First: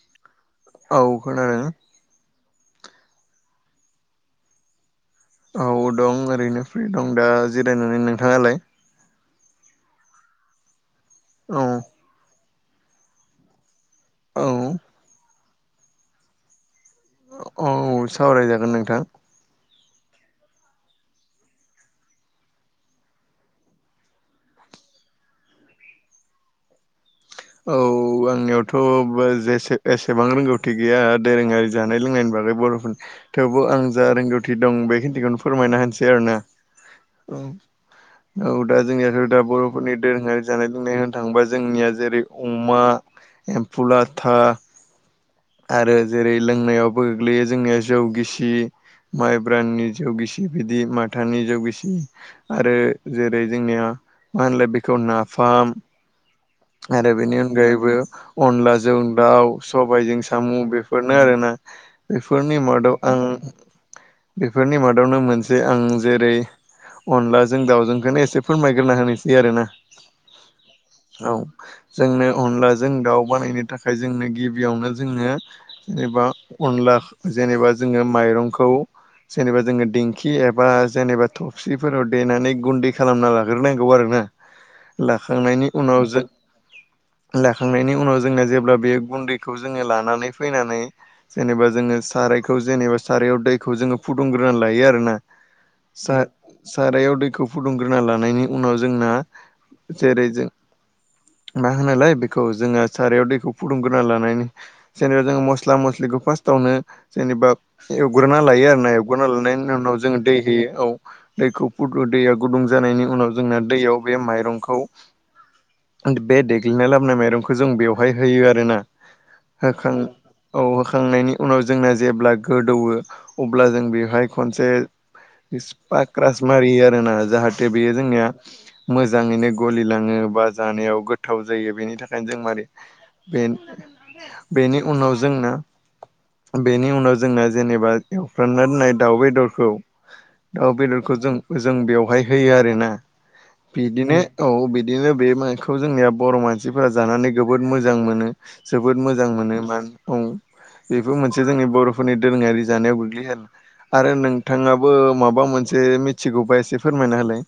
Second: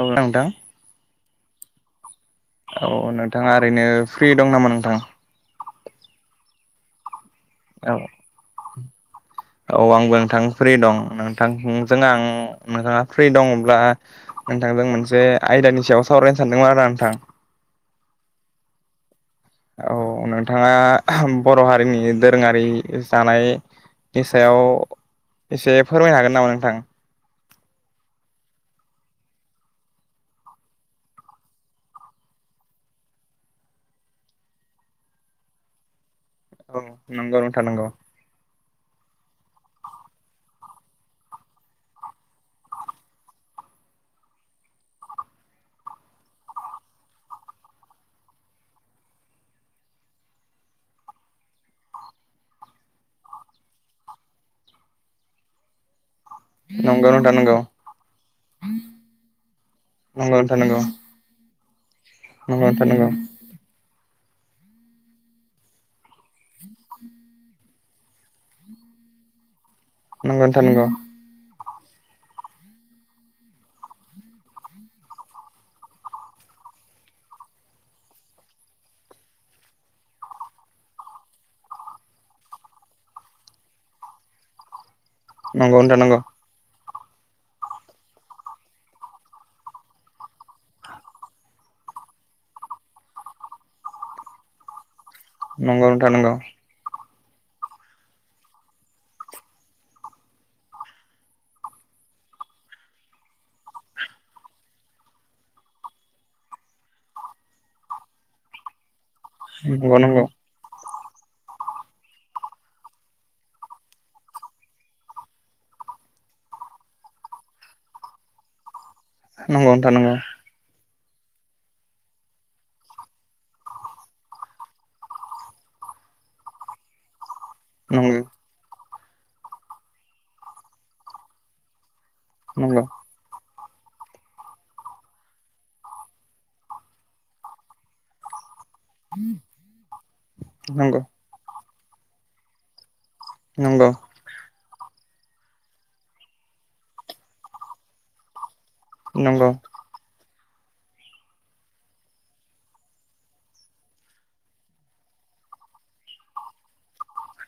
औ नोंथां । खनादों । औ नोंथाङा ओरैनो फ्रि दं नामा नोंथां । औ दं ओरैनो फ्रि दं दा औ जिरायनानै नोंथाङालाय औ आंबो नोंथां फ्रि दं औ नोंथांजों आं नोंथाङा फ्रि दङब्ला औ नोंथांजों मोनसे आयदानि सायाव सावरायनो सानदोंमोन आरो आं । औ सावरायजागोन नोंथां । औ नोंथाङा बर' हारिनि दोरोङारि जानाय नि सायाव एसे फोरमायनो हागोन नामा नोंथां? औ आंनियावथ' जेसे एसेबां रोंगौथि गैया दोरोङारि जानाय लोंनायनि बा आरो बर'फोर थेवबो आं जा रोंगौथि दं बे खिथिखौनो फोरमायना होनसै आरो ना । औ नोंगौ नोंथां नोंगौ । औ दा जोंनियाथ' दा बर'फोरनि दोरोङारि जानाय लोंनाय होननो थाङोबा जोंनिया जेरै अमा एम्फौ लाथा आरो जेरै लोंनायावबो गोग्लैयो जोंनिया जौ गिसि माइब्राननि जौ गिसि बिदि माथानि जौ गिसि आरो जेरै जोंनिया मा होनोलै बेखौ नाफाम नंगौ आरो नोंथां बेनि नंगौ अनगायैबो अनलाजों दाउ सबायाइजों नंगौ साम' नोंथां नंगौ बेफोरनो आरोना । बेफोरनि नंगौ नोंथां मादाव आं बेफोरनि मादावनो मोनसे आं जेरै अनलाजों दाउजोंखोनो एसे फोरमायग्रोना होनोसै आरो ना नंगौ नोंथां नंगौ । औ जोंनो अनला जों दाउ बानायनो थाखाय जोंनो गिबियावनो जोंङो। बा अनला जेनेबा जोङो माइरंखौ जेनेबा जोङो दिंखि एबा जेनेबा थफसिफोराव देनानै गुन्दै खालामना लाग्रोनांगौ आरोना । लाखांनायनि उनाव जानांगौ जों लाखांनायनि उनाव जोंना जेब्ला बे गुन्दैखौ जोङो लानानै फैनानै जेनेबा जोङो सारायखौ जेनेबा सारायाव दैखौ जोङो फुदुंग्रोनानै लायो आरो ना नंगौ नोंथां नंगौ सा-सारायाव खौ फुदुंग्रोना लानायनि उनाव जोंना जेरै जों मा होनोलाय बेखौ जोङो सारायाव दैखौ फुदुंग्रोना लानाय जेनेबा जोंङो मस्ला मस्लिखखो फासतावनो जेनेबा एवग्रोना लायो आरोना हगारना लानायनि उनाव नंगौ जोङो दै नोंथां होयो औ दैखौ दै गुदुं जानायनि उनाव जोंना दैयाव बे माइरंखौ बे देग्लिनाय लाबोनाय माइरंखौ जों बेवहाय होयो आरोना नंगौ नंगौ नोंथां होखां नंगौ औ हो खांनायनि उनाव जोंनो जेब्ला गोदौवो अब्ला जों बेवहाय खनसे बिस पाक्रास मारि आरो ना जाहा ते बेयो जोंनिया नंगौ मोजाङैनो गलिलांङो बा जानायाव गोथाव जायो बेनि थाखाय नंगौ [unintelligible] बेनि उनाव जोंना बेनि उनाव जोंना जेनेबा एवफ्रानना होननाय दाउ बेदरखौ दाउ नंगौ बेदरखौ जों जों बेवहाय होयो आरोना नंगौ बिदिनो औ बिदि नो बे माइखौ जोंनिया बर' मानसिफोरा जानानै जबोद मोजां मोनो जोबोद मोजां नंगौ मोनो मा औ बेफोर मोनसे जोंनि बर'फोरनि दोरोङारि जानायाव गोग्लैयो आरो नोंथाङाबो माबा मोनसे मिथिगौबा एसे फोरमायना होलाय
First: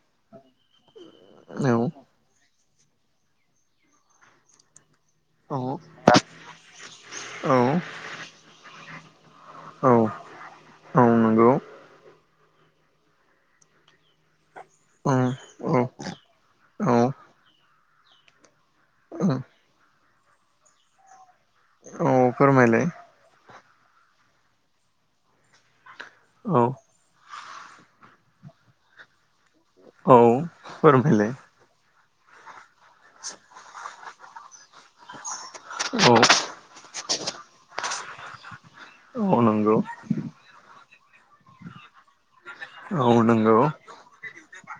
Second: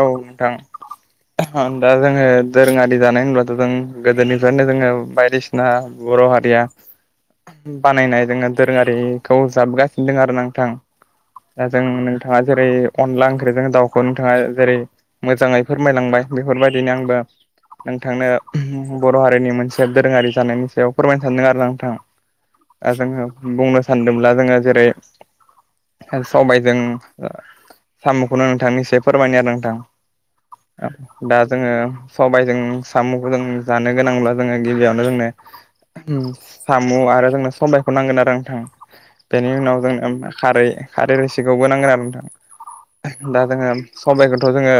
औ नोंथां दा औ जोंङो दोरोङारि जानाय होनब्लाथ' जों गोदोनिफ्रायनो जोंङो बायदिसिना औ बर' हारिया औ बानायनाय जोंङो दोरोंङारि खौ औ जाबगासिनो दों आरो नोंथां औ नंगौ दा जों नोंथाङा जेरै अनला ओंख्रिजों दाउखौ नोंथाङा जेरै औ मोजाङै औ फोरमायलांबाय बेफोरबायदिनो आंबो नोंथांनो बर' औ हारिनि मोनसे दोरोङारि जानायनि सायाव फोरमायननो सानदों आरोना नोंथां औ फोरमायलाय दा जोङो बुंनो सानदोंब्ला जोङो जेरै - औ सबायजों साम'खौनो नोंथांनो एसे फोरमायनो आरो औ फोरमायलाय दा जोङो सबायजों साम'खौ जों जानो गोनांब्ला जोङो गिबियावनो जोंनो औ साम' आरो जोंनो सबायखौ नांगोन आरो नोंथां औ बेनि नंगौ उनाव जोंनो खारै खारै रोसिखौबो नांगोन आरो औ नोंथां दा नंगौ जोङो सबायाइखौथ' जोङो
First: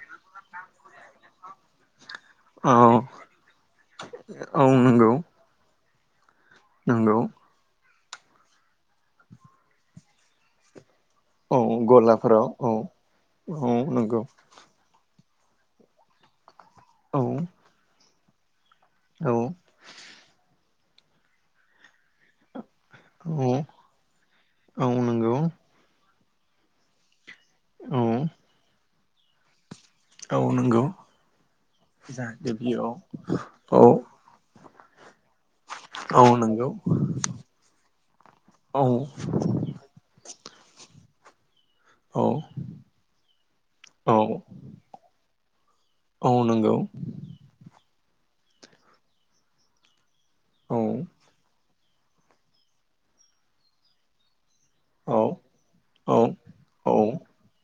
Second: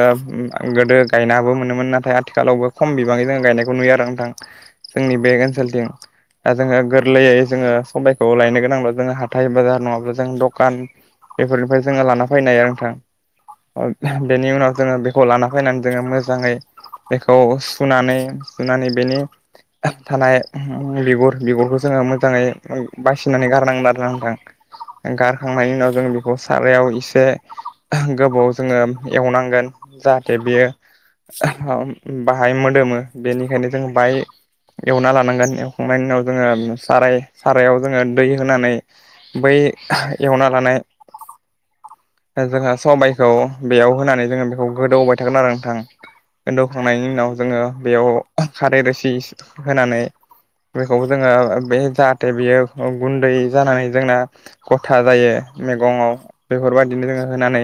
गोदो गायनाबो मोनोमोन नाथाय आथिखालावबो औ खम बिबाङै जों गायनायखौ नुयो आरो नोंथां औ नंगौ जोंनि बे ओनसोलथिं दा जोङो नंगौ गोरलैयै जोङो सबायखौ लायनो गोनांब्ला जोङो हाथाय बाजार नङाब्ला जों दखान औ बेफोरनिफ्राय जोङो लाना गलाफोराव फैनाय आरो औ औ नोंथां नंगौ बेनि उनाव जोङो बे खौ लाना फैनानै जोङो मोजाङै औ बेखौ सुनानै सुनानै बेनि औ थानाय बिगुर बिगुरखौ जोङो मोजाङै बासिनानै औ गारनांदार नोंथां औ नंगौ गारखांनायनि उनाव जों बेखौ सारायाव एसे औ गोबाव जोङो एवनांगौ। जाहाथे औ बेयो नंगौ [unintelligible] जाहाथे बाहाय बेयाव मोदोमो बेनिखायनो जों औ बाय एवना लानांगोन एवखांनायनि उनाव औ नंगौ जोङो साराय सारायाव जोङो दै होनानै औ बै एवना लानाय औ जोंहा सबायखौ बेयाव औ होनानै जोङो बेखौ गोदौबाय थागोन आरो नोंथां। औ गोन्दौ नंगौ खांनायनि उनाव जोङो बेयाव खारै रोसि होनानै औ बेखौ जोङो बे जाहाथे बियो गुन्दै जानानै जोंना गथा औ जायो। मैगङाव औ बेफोर बायदिनो जोङो होनानै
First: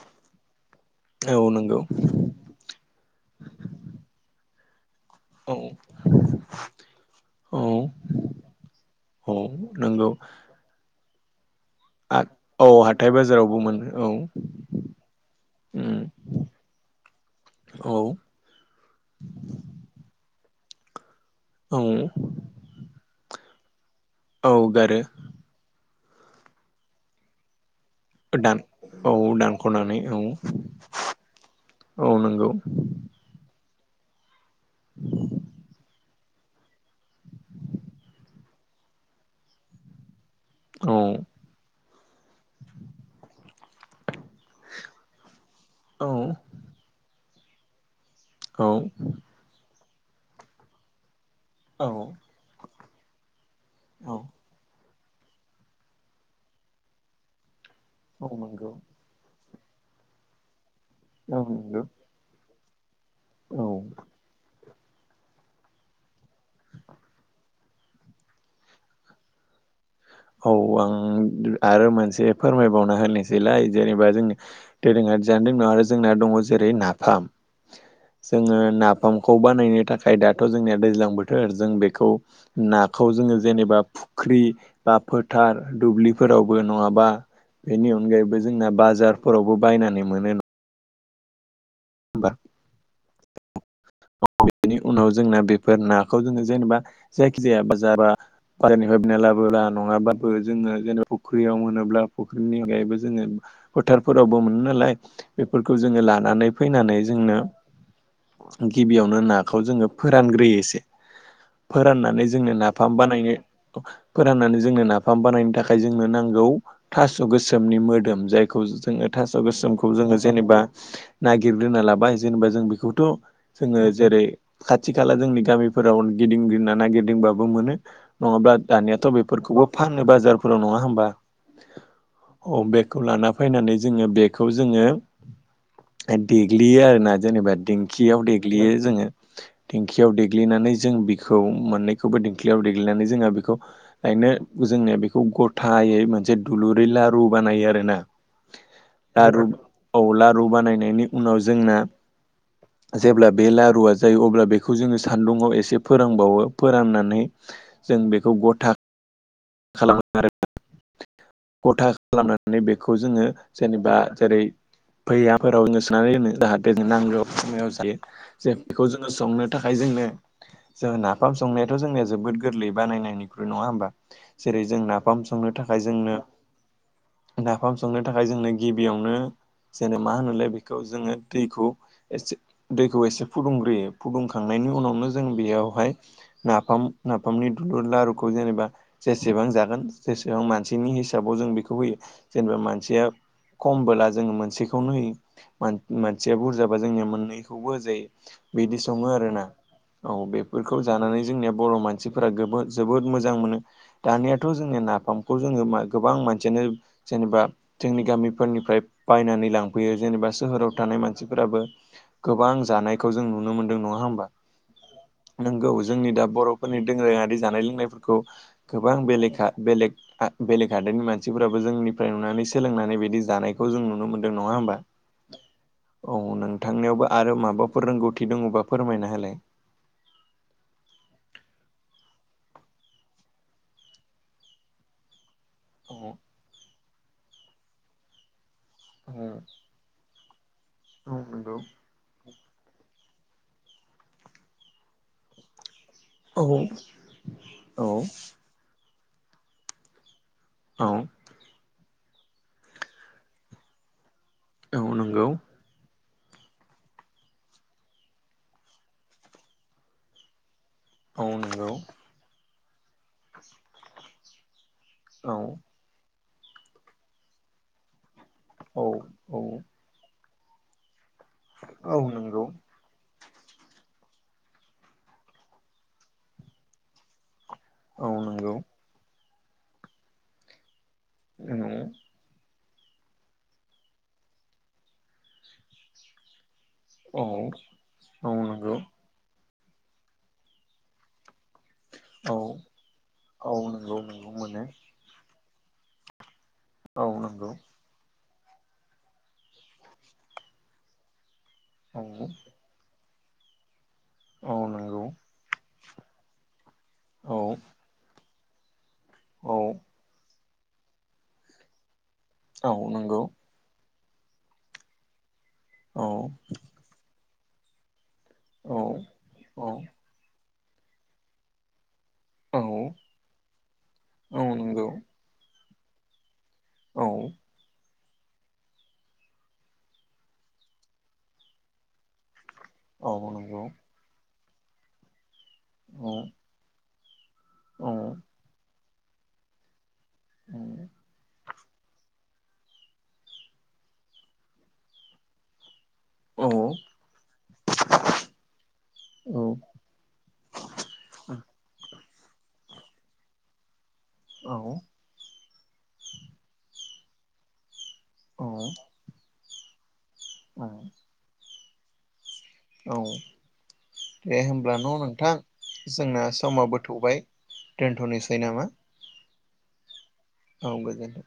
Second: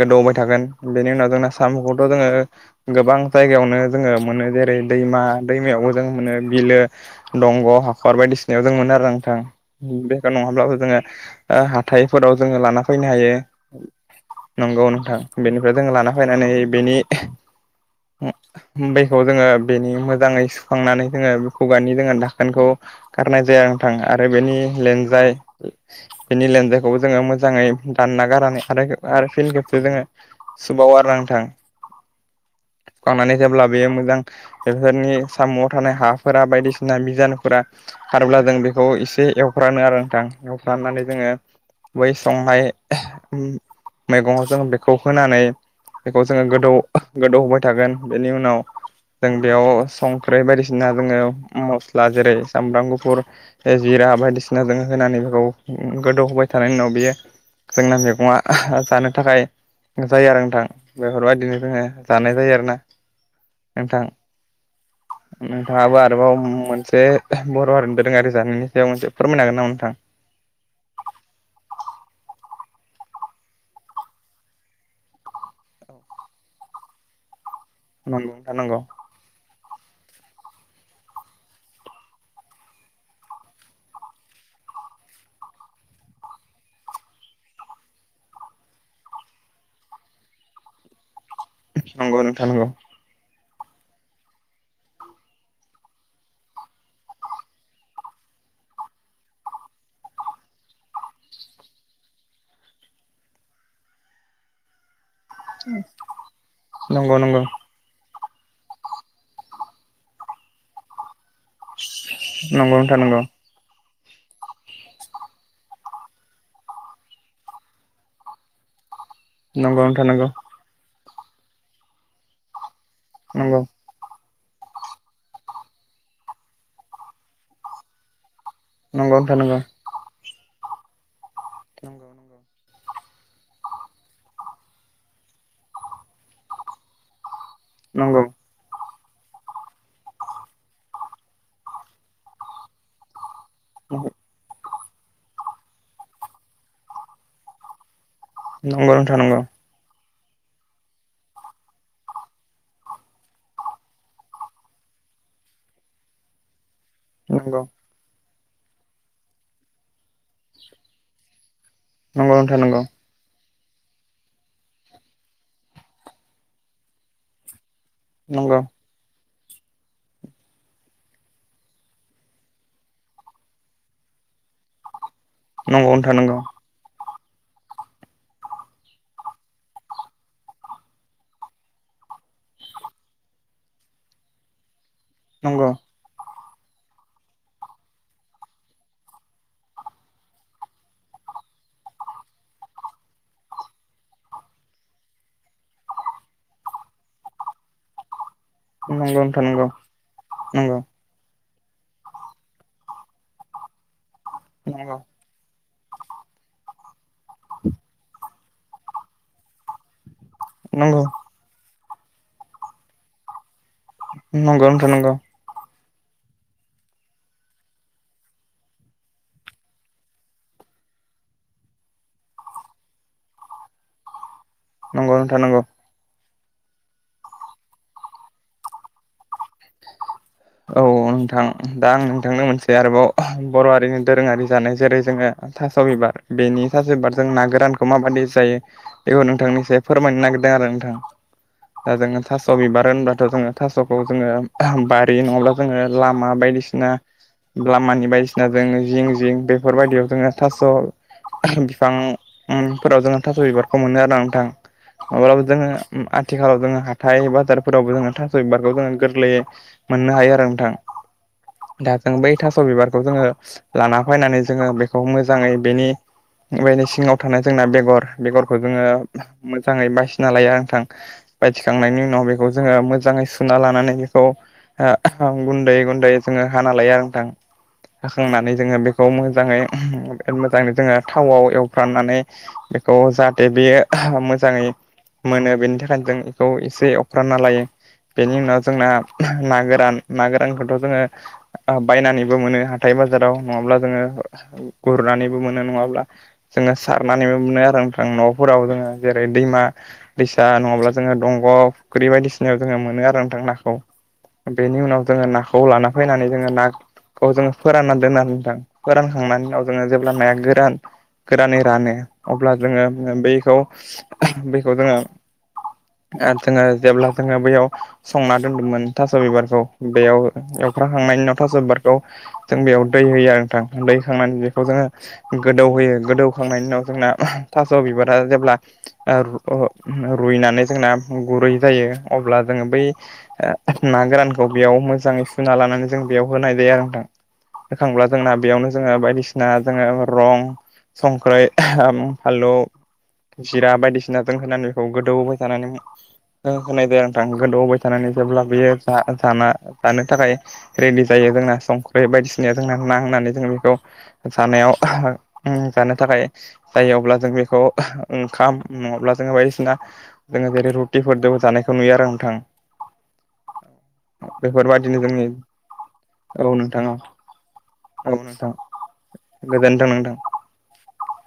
गोदौबाय थागोन। बेनि उनाव औ जोंना नंगौ सामु खौथ जोङो गोबां जायगायावनो जोङो मोनो जेरै दैमा औ दैमायावबो जों मोनो बिलो औ दंग' हाखर बायदि सिनायाव जों मोनो आरो औ नोंथां। नंगौ बे नङाब्लाबो जोङो ओ हाथाय फोराव जोङो औ लाना फैनो हाथाय हायो। बाजारावबो मोनो नंगौ नोंथां बेनिफ्राय जों लाना फैनानै बेनि औ बेखौ जोङो बेनि मोजाङै सुखांनानै जोङो बे औ खुगानि जोङो दाखोनखौ गारनाय जायो। थां आरो औ बेनि बेनि गारो लेन्जाइ बिनि लेनजाइ खौबो जोङो मोजाङै रानना दान गारनानै आरो औ आरो फिन खेबसे दानख'नानै जोङो औ सुबावो आरो ना नोंथां। औ नंगौ। सुखांनानै जेब्ला बेयो मोजां बेफोरनि साम'आव थानाय हाफ फोरा बायदिसिना बिजानु फोरा खारोब्ला जों बेखौ एसे एवफ्रानो आरो नोंथां। औ एवफ्रामनानै जोङो बै संनाय मैगङाव जों बेखौ होनानै बेखौ जोङो गोदौ गोदौ होबाय थागोन। बेनि उनाव औ जों बेयाव संख्रै बायदिसिना जोङो औ मस्ला जेरै सामब्राम गुफ फुर जिरा नंगौ बायदिसिना जों होनानै बेखौ गोदौहाय थानायनि उनाव बियो जोंना औ मैगङा [unintelligible] नंगौ जानो थाखाय जायो आरो नोंथां। बेफोर औ बायदिनो जोङो जानाय जायो आरोना नोंथां। [inaudible] नोंथाङाबो आरोबाव मोनसे बर' हारि दोरोङारि जानायनि सायाव मोनसे फोरमायनो हागोन नामा नोंथां? औ आं आरो मोनसे फोरमाय बावना होनोसै लाय जेनेबा जोंनि दोरोङारि जानदों आरो जोंना दङ जेरै नाफाम नोंथां जोङो नंगौ नाफामखौ बानायनो थाखाय दाथ जोंनिया दैज्लां बोथोर जों बेखौ नाखौ जोङो जेनेबा फुख्रि बा फोथार फोरावबो नङाबा बेनि अनगायैबो जोंना बाजार फोरावबो बायनानै मोनो। नंगौ होमबा नोंथां नंगौ। [inaudible] बेनि उनाव जोंना बेफोर नाखौ जोङो जेनेबा जायखि जाया बा जाबा जेनबा [unintelligible] नङा बाबो जोङो जेबा फुख्रियाव मोनोब्ला फुख्रिनि अनगायैबो जोङो फोथार फोराव बो मोनो नालाय बेफोरखौ जोङो लानानै फैनानै नंगौ जोंनो गिबियावनो नाखौ जोङो फोरानग्रोयो एसे। फोराननानै जोंनो नाफाम नोंथां नंगौ बानायनो। फोराननानै जोंनो नाफाम बानायनो थाखाय जोंनो नांगौ थास गोसोमनि मोदोम जायखौ जोङो थास' नंगौ गोसोमखौ जोङो नंगौ जेनेबा नागिरग्रोना लाबाय जेनेबा जों बेखौ खौ जोङो जेरै खाथि खाला जोंनि गामि फोराव गिदिं दिंना नागिरदिंबाबो मोनो। नङाब्ला दानियाथ‌ नंगौ नोंथां नंगौ नोंथां नंगौ बेफोरखौबो फानो बाजार फोराव नङा होमबा? नोंगौ। अ बेेखौ लाना फैनानै जोङो बेखौ जोङो देग्लियो आरो ना जेनेबा नंगौ दिेंखियाव देग्लियो जोङो। दिंखियाव देग्लिनानै जों बिखौ मोननैखौबो दिंखियाव देग्लिनानै जोंहा बेखौ खायनो जोंनो बेखौ गथायै मोनसे दुलुरै लारु बानायो आरो ना नंगौ नोंथां नंगौ औ लारु बानायनायनि उनाव जोंना जेब्ला बे लारुआ जायो अब्ला बेखौ जोङो सान्दुङाव एसे फोरोंबावो फोराननानै नंगौ जों बेखौ गथा खालामो आरो गथा नंगौ नोंथां खालामनानै नंगौ बेखौ जोङो जेनेबा जेरै फैयाफोराव होसोनानै दोनो जाहाथे नांगौ समायाव जियो जे नंगौ बेखौ जोङो संनो थाखाय जोंनो जों नाफाम संनायाथ जोंनिया जोबोद गोरलै बानायनायनिख्रुइ नङा होनबा जेरै जों नाफाम संनो थाखाय नंगौ नोंथां नंगौ जोंनोक्ष नाफाम संनो थाखाय जोंनो गिबियावनो जेने मा होनोलाय बेखौ जोङो दैखौसे दैखौ एसे फुदुंग्रोयो फुदुंखांनाय बेनि उनावनो जों नंगौ बेयावहाय नाफाम नाफामनि दुलुर लारुखौ जेनेबा जेसेबां जागोन जेसेबां मानसिनि हिसाबाव जों बेखौ होयो जेनेबा मानसिया खमबोला जोंङो मोनसेखौनो होयो मानसेया बुरजाबा जोंनि मोननैखौबो होजायो बिदि सङो नंगौ आरो नोंथां ना नंगौ औ बेफोरखौ जानानै जोंनियायाव बर मानसिफोरा जोबोद मोजां मोनो दानियाथ' जोंनि नाफामखौ जोङो म गोबां मानसियानो जेनेबा जोंनि गामिफोरनिफ्राय बायनानै लांफैयो जेनेबा सोहोराव थानाय नंगौ मानसिफोराबो गोबां जानायखौ जों नुनो मोनदों नङा हा नंगौ नंगौ नोंथां नंगौ नंगौ जोंनि दा बरफोरनि दोरोङारि जानाय लोंनायफोरखौ गोबां बेले बेलेग बेलेग हादोरनि मानसिफोराबो जोंनिफ्राय नुनानै सोलोंनानै बिदि जानायखौ जों नुनो मोनदों नङा होनबा नंगौ नोंथां नंगौ औ नोंथांनियावबो आरो माबाफोर रोंगौथि दङबा फोरमायना होलाय औ नोंथां दा आं नोंथांनो मोनसे आरोबाव बर' हारिनि दोरोङारि जानाय जेरै जोङो थास औ बिबार बेनि थास बिबारजों ना गोरानखौ माबायदि जायो बेखौ नोंथांनिस फोरमायनो नागिरदों आरो नोंथां औ नंगौ दा जोंनो थास बिबार होनबा जोङो थासखौ जोङो बारि नङाब्ला जोङो लामा औ बायदिसिना औ लामानि बायदिसिना जों जिं जिं बेफोर बायदियाव जोो थास औ बिफांफोराव जोङो थास' बिबारखौ मोनो आरो आं थां औ नंगौ माब्लाबो जोङो आथिखालाव जोङो हाथाइ बाजारफोरावबो जोङो थानास' बिबारखौ जोङो गोरलैयै मोननो हायो आरो नोंथां औ नंगौ दा जों बै थास' बिबारखौ जोङो लाना फैनानै जोङो बेखौ औ मोजाङै बेनि बेनि सिङाव थानाय जोंना बेगर बेगरखौ जोङो औ औ मोजाङै बासि थिना लायो नोंथां औ बायदिखांनायनि उनाव नंगौ बेखौ जोङो मोजाङै सुना लानानै बेखौ गुन्दै गुन्दै जोङो हाना लायो आरो नोंथां औ हाखांनानै नंगौ जोङो बेखौ मोज जाङै मोजाङै जोङो औ थावआव एवफ्रांनानै खौ जाहाथे बेयो मोजाङै मोनो बेनि थाखायनो जों खौ एसे एवफ्रामना लायो औ बेनि उनाव नंगौ जोंना ना गोरान ना गोरानखौथ' जोङो औ बायनानैबो मोनो हाथाय बाजाराव औ नङाब्ला नंगौ जोङो नंगौ मोनो गुरनानैबो मोनो नङाब्ला जोङो औ सारनानैबो नंगौ मोनो आरो नोंथां न'आव फोराव जोङो जेरै दैमा दैसा नङाब्ला जोङो दंग' औ फुख्रि बायदिसिनायाव जोङो मोनो आरो थां नाखौ औ बेनि नंगौ उनाव जोङो नाखौ लाना फैनानै जोङो नाखौ औ जोङो फोराननानै दोननानै फोरानखांनायनि औ उनाव जोङो जेब्ला गोरान गोरानै रानो अब्ला औ जोङो नंगौ बैखौ बैखौ जोङो औ जोङो जेब्ला जोङो बैयाव संना औ दोन्दोंमोन थास' बिबारखौ औ बेयाव एवख्रांखांनायनि उनाव थास' बिबारखौ बेखौ औ जों बेयाव दै होयो आरो नोंथां दैखांनानै औ बेखौ जोङो नंगौ गोदौ होयो गोदौ खांनायनि उनाव औ जोंना थास बिबार ओ जेब्ला रुइनानै जोंना गुरै जायो अब्ला जों बै औ नंगौ ओ ना गोरानखौ बे मोजाङै सुना लानानै ज औ होनाय जायो औ होखांब्ला जोंना बेयावनो जोङो बायदिसिना जोङो रं संख्रै फालौ जिरा बायदिसिना जों होनानै बेखौ गोदौहोबाय थानानै औ होनायदो नोंथां गोदौहोबाय थानानै जेब्ला बेयो जा जानो थाखाय रेडि जायो जोंना सम बे बायदिसिनाय जोंना नांनानै जों बेखौ औ जानायाव जानो थाखाय जायो अब्ला जों बेखौ औ ओंखाम नङाब्ला जोङो बायदिसिना जोङो जेरै रुटिफोरदो जानाय खौ नुयो आरो नोंथां । औ दे होमब्ला न' बेफोरबायदिनो जोंनि नोंथां जोंना औ समाबो नोंथां औ थौबाय। दोन्थ'नोसै नामा? गोजोन्थों नोंथा। औ गोजोन्थों।